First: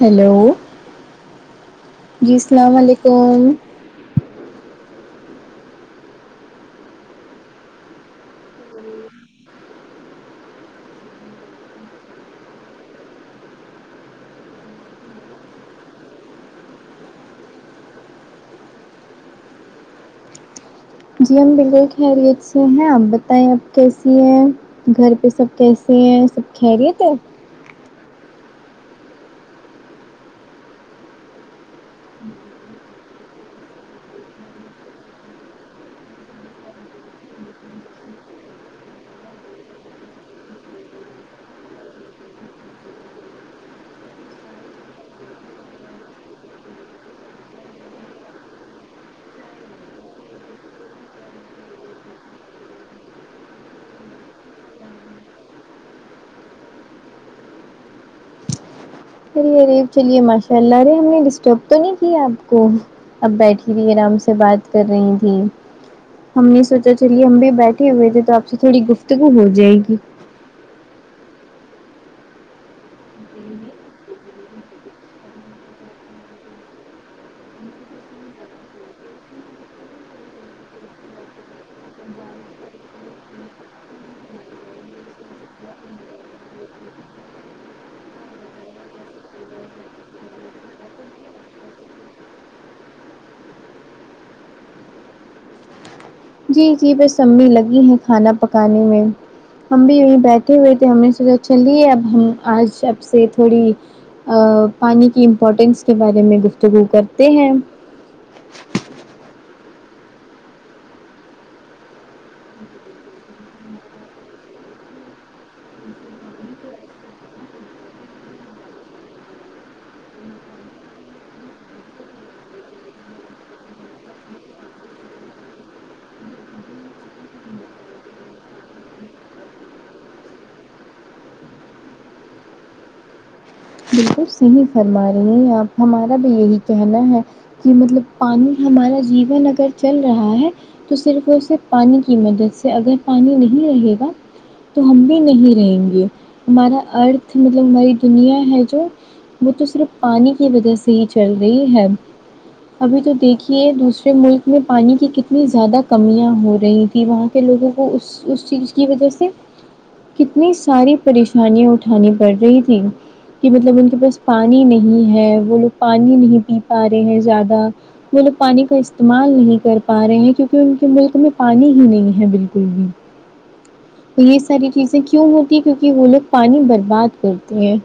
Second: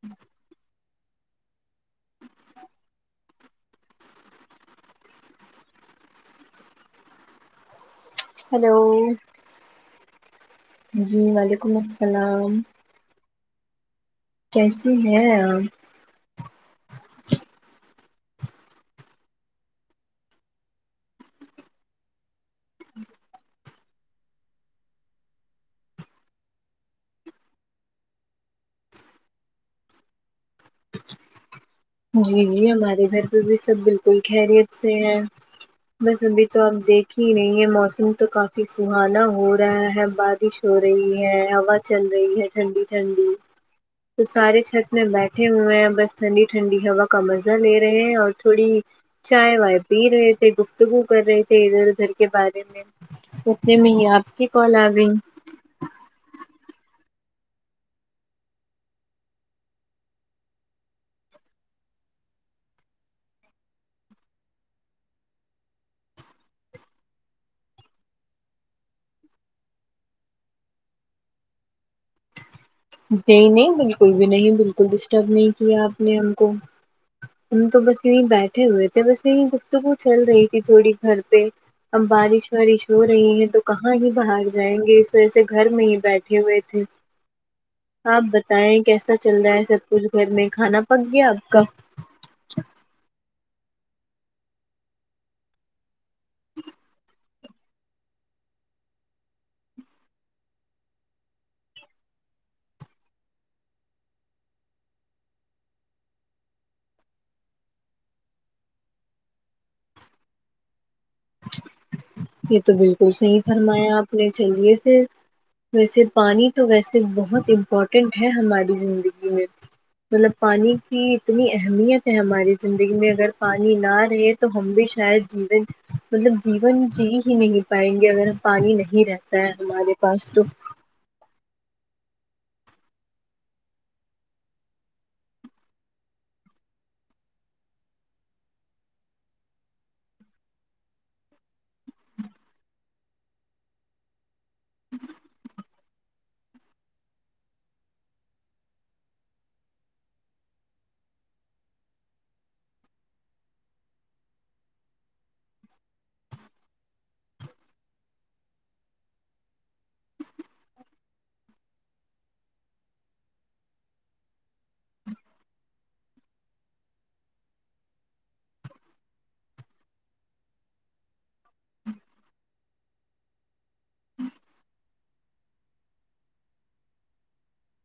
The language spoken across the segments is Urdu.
ہلو جی سلام علیکم ہیلو جی وعلیکم السلام کیسی ہیں آپ جی ہم بالکل خیریت سے ہیں آپ بتائیں آپ کیسی ہیں گھر پہ سب کیسے ہیں سب خیریت ہے جی جی ہمارے گھر پہ بھی سب بالکل خیریت سے ہیں بس ابھی تو آپ دیکھ ہی رہی ہیں موسم تو کافی سہانا ہو رہا ہے بارش ہو رہی ہے ہوا چل رہی ہے ٹھنڈی ٹھنڈی تو سارے چھت میں بیٹھے ہوئے ہیں بس تھن ٹھنڈی ہوا کا مزہ لے رہے ہیں اور تھوڑی چائے وائے پی رہے تھے گفتگو کر رہے تھے ادھر ادھر کے بارے میں اتنے میں ہی آپ کی کال آ گئی ارے ارے چلیے ماشاء اللہ ارے ہم نے ڈسٹرب تو نہیں کیا آپ کو اب بیٹھی تھی آرام سے بات کر رہی تھی ہم نے سوچا چلیے ہم بھی بیٹھے ہوئے تھے تو آپ سے تھوڑی گفتگو ہو جائے گی نہیں نہیں بالکل بھی نہیں بالکل ڈسٹرب نہیں کیا آپ نے ہم کو ہم تو بس یہیں بیٹھے ہوئے تھے بس یہیں گفتگو چل رہی تھی تھوڑی گھر پہ اب بارش وارش ہو رہی ہے تو کہاں ہی باہر جائیں گے اس وجہ سے گھر میں ہی بیٹھے ہوئے تھے آپ بتائیں کیسا چل رہا ہے سب کچھ گھر میں کھانا پک گیا آپ کا جی جی بس امی لگی ہے کھانا پکانے میں ہم بھی یہیں بیٹھے ہوئے تھے ہم نے سوچا چلیے اب ہم آج سب سے تھوڑی پانی کی امپورٹینس کے بارے میں گفتگو کرتے ہیں یہ تو بالکل صحیح فرمایا آپ نے چلیے پھر ویسے پانی تو ویسے بہت امپورٹینٹ ہے ہماری زندگی میں مطلب پانی کی اتنی اہمیت ہے ہماری زندگی میں اگر پانی نہ رہے تو ہم بھی شاید جین مطلب جیون جی ہی نہیں پائیں گے اگر ہم پانی نہیں رہتا ہے ہمارے پاس تو بالکل صحیح فرما رہی ہیں آپ ہمارا بھی یہی کہنا ہے کہ مطلب پانی ہمارا جیون اگر چل رہا ہے تو صرف اور صرف پانی کی مدد سے اگر پانی نہیں رہے گا تو ہم بھی نہیں رہیں گے ہمارا ارتھ مطلب ہماری دنیا ہے جو وہ تو صرف پانی کی وجہ سے ہی چل رہی ہے ابھی تو دیکھیے دوسرے ملک میں پانی کی کتنی زیادہ کمیاں ہو رہی کہ وہاں کے لوگوں کو اس اس چیز کی وجہ سے کتنی ساری پریشانیاں اٹھانی پڑ رہی تھیں کہ مطلب ان کے پاس پانی نہیں ہے وہ لوگ پانی نہیں پی پا رہے ہیں زیادہ وہ لوگ پانی کا استعمال نہیں کر پا رہے ہیں کیونکہ ان کے ملک میں پانی ہی نہیں ہے بالکل بھی تو یہ ساری چیزیں کیوں ہوتی ہیں کیونکہ وہ لوگ پانی برباد کرتے ہیں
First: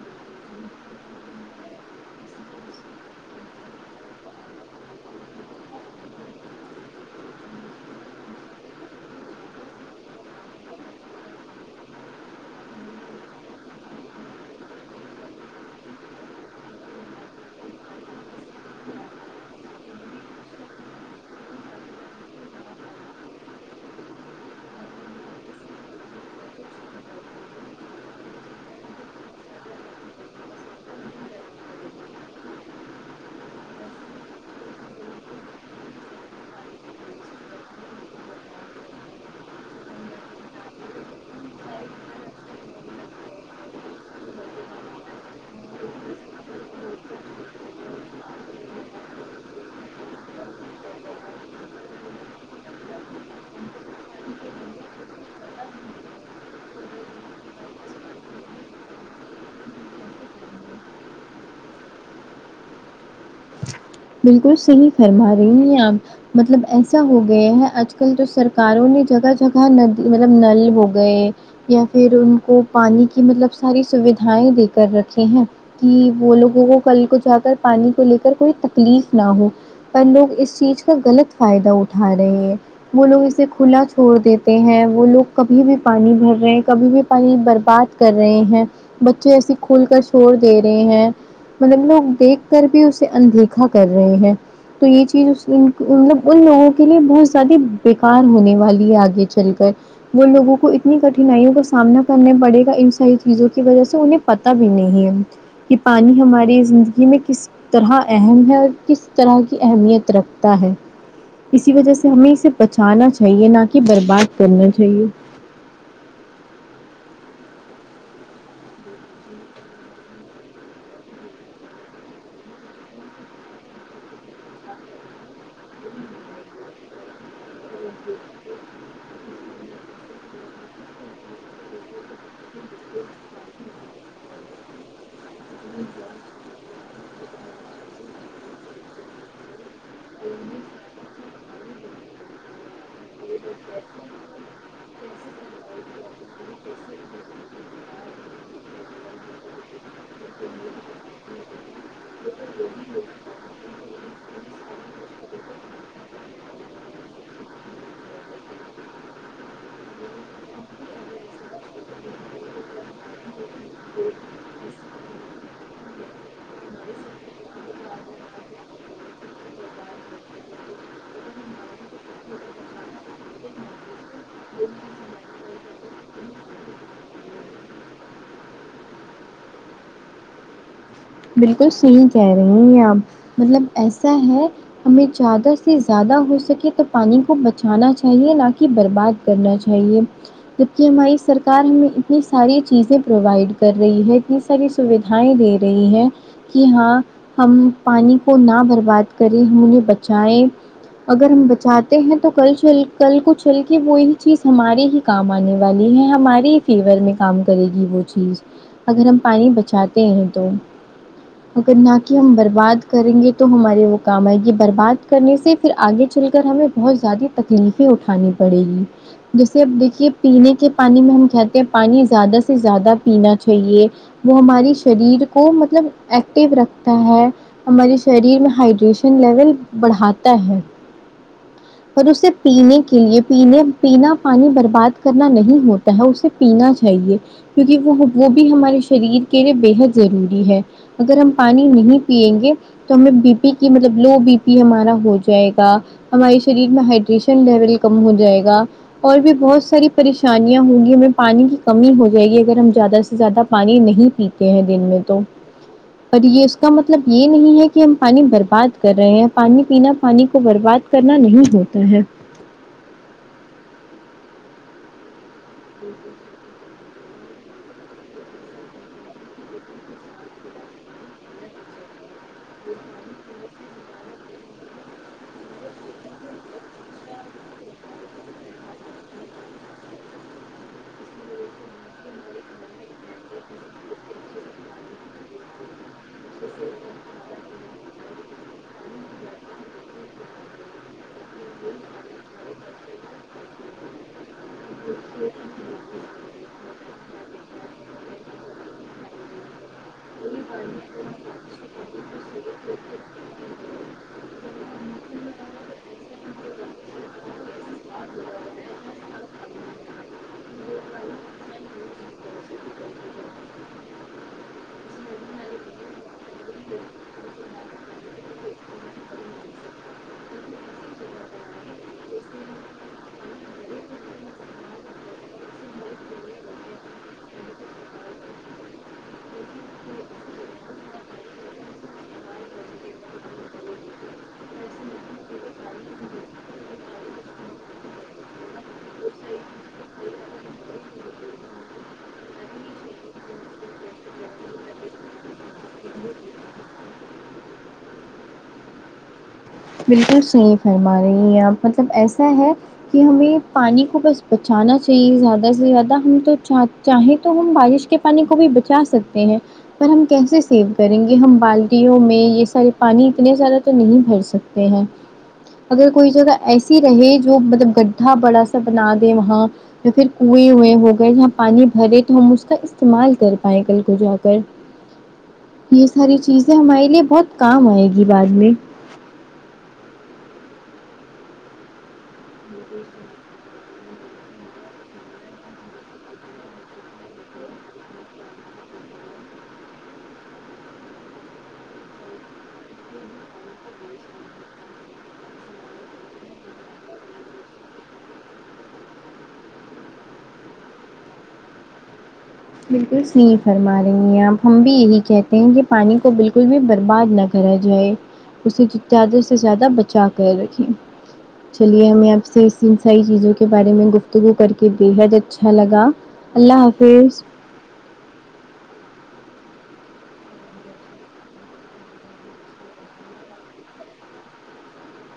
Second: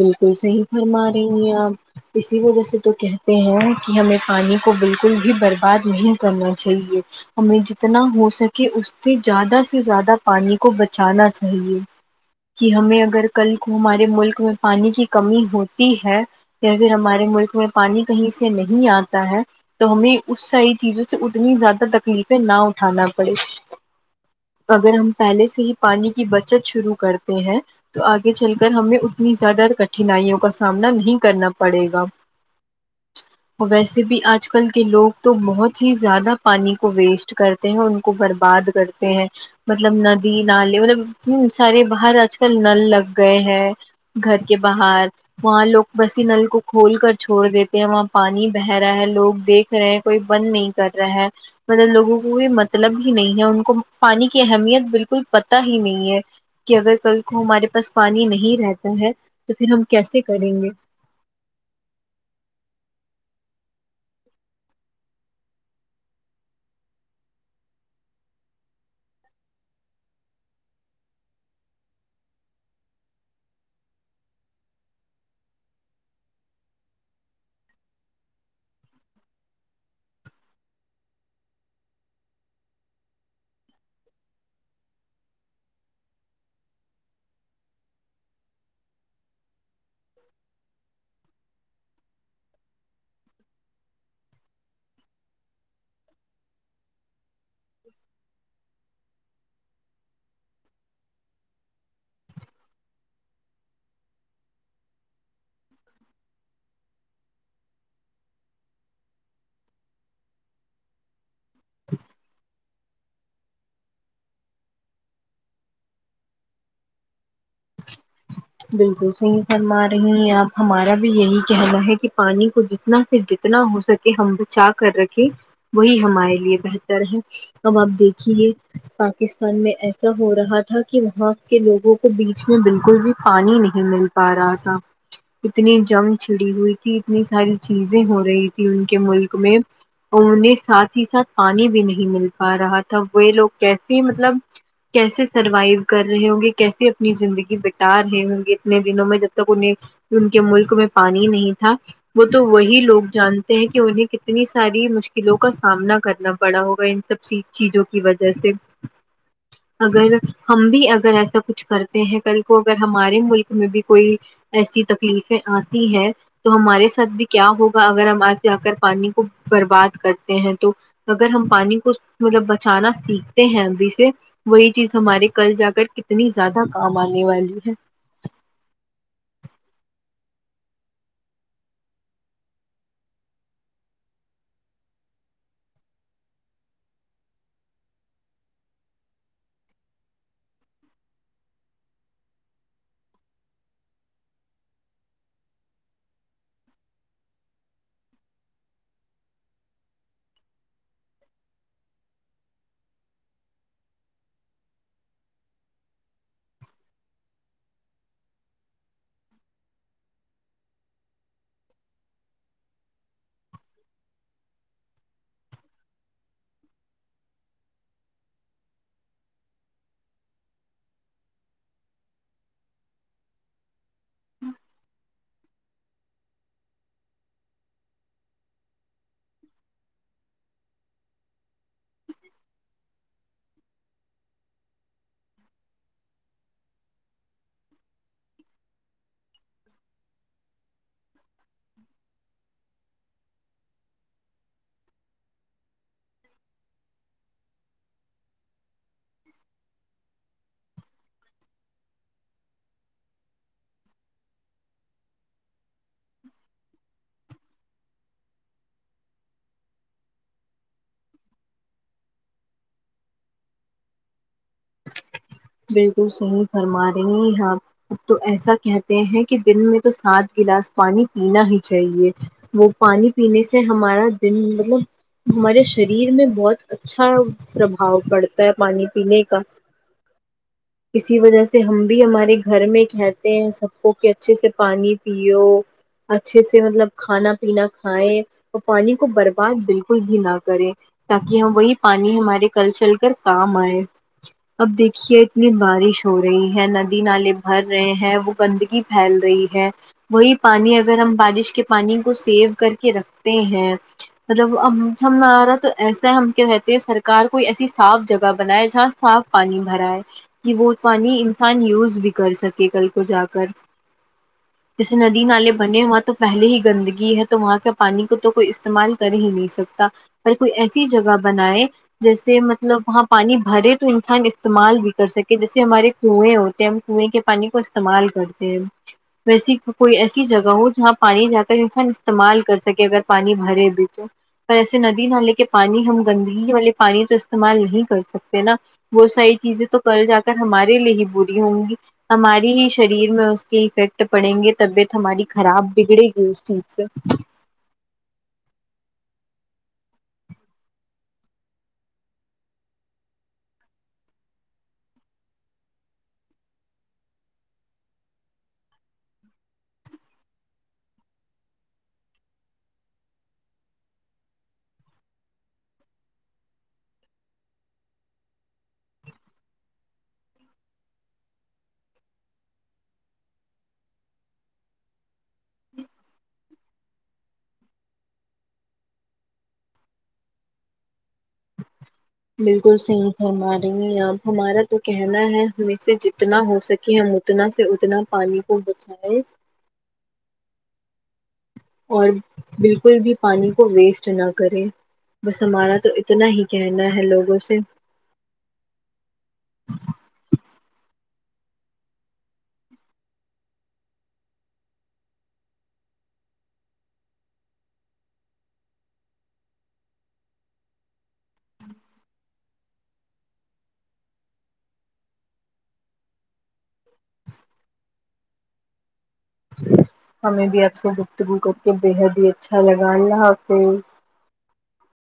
بالکل صحیح فرما رہی ہیں آپ اسی وجہ سے تو کہتے ہیں کہ ہمیں پانی کو بالکل بھی برباد نہیں کرنا چاہیے ہمیں جتنا ہو سکے اس سے زیادہ سے زیادہ پانی کو بچانا چاہیے کہ ہمیں اگر کل کو ہمارے ملک میں پانی کی کمی ہوتی ہے یا پھر ہمارے ملک میں پانی کہیں سے نہیں آتا ہے تو ہمیں اس ساری چیزوں سے اتنی زیادہ تکلیفیں نہ اٹھانا پڑے اگر ہم پہلے سے ہی پانی کی بچت شروع کرتے ہیں تو آگے چل کر ہمیں انی زیادہ کٹھینائیوں کا سامنا نہیں کرنا پڑے گا ج [inaudible] ویسے بھی آج کل کے لوگ تو بہت ہی زیادہ پانی کو ویسٹ کر تے ہیں ان کو برباد کرتے ہیں مطلب ندی نالے مطلب اتنے سارے باہر آج کل نل لگ گئے ہیں گھر کے باہر وہاں لوگ ویسی نل کو کھول کر چھوڑ دیتے ہیں وہاں پانی بہ رہا ہے لوگ دیکھ د رہے کوئی بند نہیں کر رہا ہے تھوڑے لوگوں کو کوئی مطلب ہی نہیں ہے ان کو پانی کی اہمیت بالکل پتا ہی نہیں ہے کہ اگر کل کو ہمارے پاس پانی نہیں رہتا ہے تو پھر ہم کیسے کریں گے بالکل صحیح فرما رہی ہیں آپ مطلب ایسا ہو گیا ہے آج کل تو سرکاروں نے جگہ جگہ ندی مطلب نل ہو گئے یا پھر ان کو پانی کی مطلب ساری سویدھائیں دے کر رکھے ہیں کہ وہ لوگوں کو کل کو جا کر پانی کو لے کر کوئی تکلیف نہ ہو پر لوگ اس چیز کا غلط فائدہ اٹھا رہے ہیں وہ لوگ اسے کھلا چھوڑ دیتے ہیں وہ لوگ کبھی بھی پانی بھر رہے ہیں کبھی بھی پانی برباد کر رہے ہیں بچے ایسے کھل کر چھوڑ دے رہے ہیں مطلب لوگ دیکھ کر بھی اسے اندیک کھا کر رہے ہیں تو یہ چیز اس مطلب ان لوگوں کے لیے لوس سدی بےکار ہونے والی ہے آگے چل کر وہ لوگوں کو اتنی کٹھنائیوں کا سامنا کرنا پڑے گا ان ساری چیزوں کی وجہ سے انہیں پتا بھی نہیں ہے کہ پانی ہماری زندگی میں کس طرح اہم ہے اور کس طرح کی اہمیت رکھتا ہے اسی وجہ سے ہمیں اسے بچانا چاہیے نہ کہ برباد کرنا چاہیے بالکل صحیح فرما رہی ہیں آپ ہمارا بھی یہی کہنا ہے کہ پانی کو جتنا پھے اتنا ہو سکے ہم بچا کر رکھے وہی ہمارے لیے بہتر ہے اب آپ دیکھیے پاکستان میں ایسا ہو رہا تھا کہ وہاں کے لوگوں کو بیچ میں بالکل بھی پانی نہیں مل پا رہا تھا اتنی جنگ چھڑی ہوئی تھی اتنی ساری چیزیں ہو رہی تھی ان کے ملک میں انہیں ساتھ ہی ساتھ پانی بھی نہیں مل پا رہا تھا وہ لوگ کیسے مطلب کیسے سروائو کر رہے ہوں گے کیسے اپنی زندگی یا ر اتنے دنوں میں جب تک انہیں ان کے ملک میں پانیہی نہیں تھا وہ تو وہی لوگ جانتے ہیں کہ انہیں کتنی ساری مشکلوں کا سامنا کرنا پڑا ہوگا ان سب چی چیزوں کی وجہ سے جچ [inaudible] اگر ہم بھی اگر ایسا کچھ کرتے ہیں کل کو اگر ہمارے ملک میں بھی کوئی ایسی تکلیفیں آتی ہے تو ہمارے ساتھ بھی کیا ہوگا اگر ہم آگے جا کر پانی کو برباد کرتے ہیں تو اگر ہم پانی کو مطلب بچانا سیکھتے ہیں ابھی سے وہی چیز ہمارے کل جا کر کتنی زیادہ کام آنے والی ہے بالکل صحیح کہہ رہی ہیں آپ مطلب ایسا ہے ہمیں زیادہ سے زیادہ ہو سکے تو پانی کو بچانا چاہیے نہ کہ برباد کرنا چاہیے جب کہہ ہماری سرکار ہمیں اتنی ساری چیزیں پرووائڈ کر رہی ہے کس ساری سویدھائیں دے رہی ہیں کہ ہاں ہم پانی کو نہ برباد کریں ہم انہیں بچائیں اگر ہم بچاتے ہیں تو کل چل کل کو چل کے وہی چیز ہماری ہی کام آنے والی ہے ہماریے ہی فیور میں کام کرے گی وہ چیز اگر ہم پانی بچاتے ہیں تو اگر نہ کہ ہم برباد کریں گے تو ہمارے وہ کام آئے گی برباد کرنے سے پھر آگے چل کر ہمیں بہت زیادہ تکلیفیں اٹھانی پڑے گی جیسے اب دیکھیے پینے کے پانی میں ہم کہتے ہیں پانی زیادہ سے زیادہ پینا چاہیے وہ ہماری شریر کو مطلب ایکٹیو رکھتا ہے ہمارے شریر میں ہائڈریشن لیول بڑھاتا ہے اور اسے پینے کے لیے پینے پینا پانی برباد کرنا نہیں ہوتا ہے اسے پینا چاہیے کیونکہ وہ وہ بھی ہمارے شریر کے لیے بےحد ضروری ہے اگر ہم پانی نہیں پیئیں گے تو ہمیں بی پی کی مطلب لو بی پی ہمارا ہو جائے گا ہمارے شریر میں ہائڈریشن لیول کم ہو جائے گا اور بھی بہت ساری پریشانیاں ہوں گی ہمیں پانی کی کمی ہو جائے گی اگر ہم زیادہ سے زیادہ پانی نہیں پیتے ہیں دن میں تو اور یہ اس کا مطلب یہ نہیں ہے کہ ہم پانی برباد کر رہے ہیں پانی پینا پانی کو برباد کر نا نہیں ہوتا ہے بالکل صحیح فرما رہی ہیں آپ اب تو ایسا کہتے ہیں کہ دن میں تو سات گلاس پانی پینا ہی چاہیے وہ پانی پینے سے ہمارا دن مطلب ہمارے شریر میں بہت اچھا پربھاؤ پڑتا ہے پانی پینے کا اسی وجہ سے ہم بھی ہمارے گھر میں کہتے ہیں سب کو کہ اچھے سے پانی پیو اچھے سے مطلب کھانا پینا کھائیں اور پانی کو برباد بالکل بھی نہ کریں تاکی ہم وہی پانی ہمارے کل چل کر کام آئے اب دیکھیے اتنی بارش ہو رہی ہے ندی نالے بھر رہے ہیں وہ گندگی پھیل رہی ہے وہی پانی اگر ہم بارش کے پانی کو سیو کر کے رکھتے ہیں مطلب آ ہمارا تو ایسا ہے ہم کیا کہتے سرکار کوئی ایسی صاف جگہ بنائے جہاں صاف پانی بھرا ہے کی وہ پانی انسان یوز بھی کر سکے کل کو جا کر جیسے ندی نالے بنے ہیں وہاں تو پہلے ہی گندگی ہے تو وہاں کا پانی کو تو کوئی استعمال کر ہی نہیں سکتا پر کوئی ایسی جگہ بنائے جیسے مطلب وہاں پانی بھرے تو انسان استعمال بھی کر سکے جیسے ہمارے کنویں ہوتے ہیں ہم کنویں کے پانی کو استعمال کرتے ہیں ویسی کوئی ایسی جگہ ہو جہاں پانی جا کر انسان استعمال کر سکے اگر پانی بھرے بھی تو پر ایسے ندی نالے کے پانی ہم گندگی والے پانی تو استعمال نہیں کر سکتے نا وہ ساری چیزیں تو کل جا کر ہمارے لیے ہی بری ہوں گی ہماری ہی شریر میں اس کی افیکٹ پڑیں گے طبیعت ہماری خراب بگڑے گی اس چیز سے بالکل صحیح فرما رہی ہیں آپ مطلب ایسا ہے کی ہمیں پانی کو بس بچانا چاہیے زیادہ سے زیادہ ہم تو چاہ چاہے تو ہم بارش کے پانی کو بھی بچا سکتے ہیں پر ہم کیسے سیو کریں گے ہم بالٹیوں میں یے سارے پانی اتنے زیادہ تو نہیں بھر سکتے تے ہے اگر کوئی جگہ ایسی رہے جو مطلب گڈھا بڑا سا بنا دے وہاں یا پھر کنویں ویں ہو گئے جہاں پانی بھرے تو ہم اس کا استعمال کر پائیں کل کو جا کر یے ساری چیزیں ہمارے لیے بہت کام آئے گی بعد میں بالکل صحیح فرما رہی ہیں آپ ہمارا تو کہنا ہے ہمیں سے جتنا ہو سکے ہم اتنا سے اتنا پانی کو بچائیں اور بالکل بھی پانی کو ویسٹ نہ کریں بس ہمارا تو اتنا ہی کہنا ہے لوگوں سے بالکل صحیح فرما رہی ہیں آپ ہم بھی یہی کہتے ہیں کی پانی کو بالکل بھی برباد نہ کرا جائے اسے زیادہ سے زیادہ بچا کر رکھیں چلیے ہمیں آپ سے اس ساری چیزوں کے بارے میں گفتگو کر کے بےحد اچھا لگا اللہ حافظ ہمیں بھی آپ سے گفتگو کر کے بےحد ہی اچھا لگا اللہ حافظ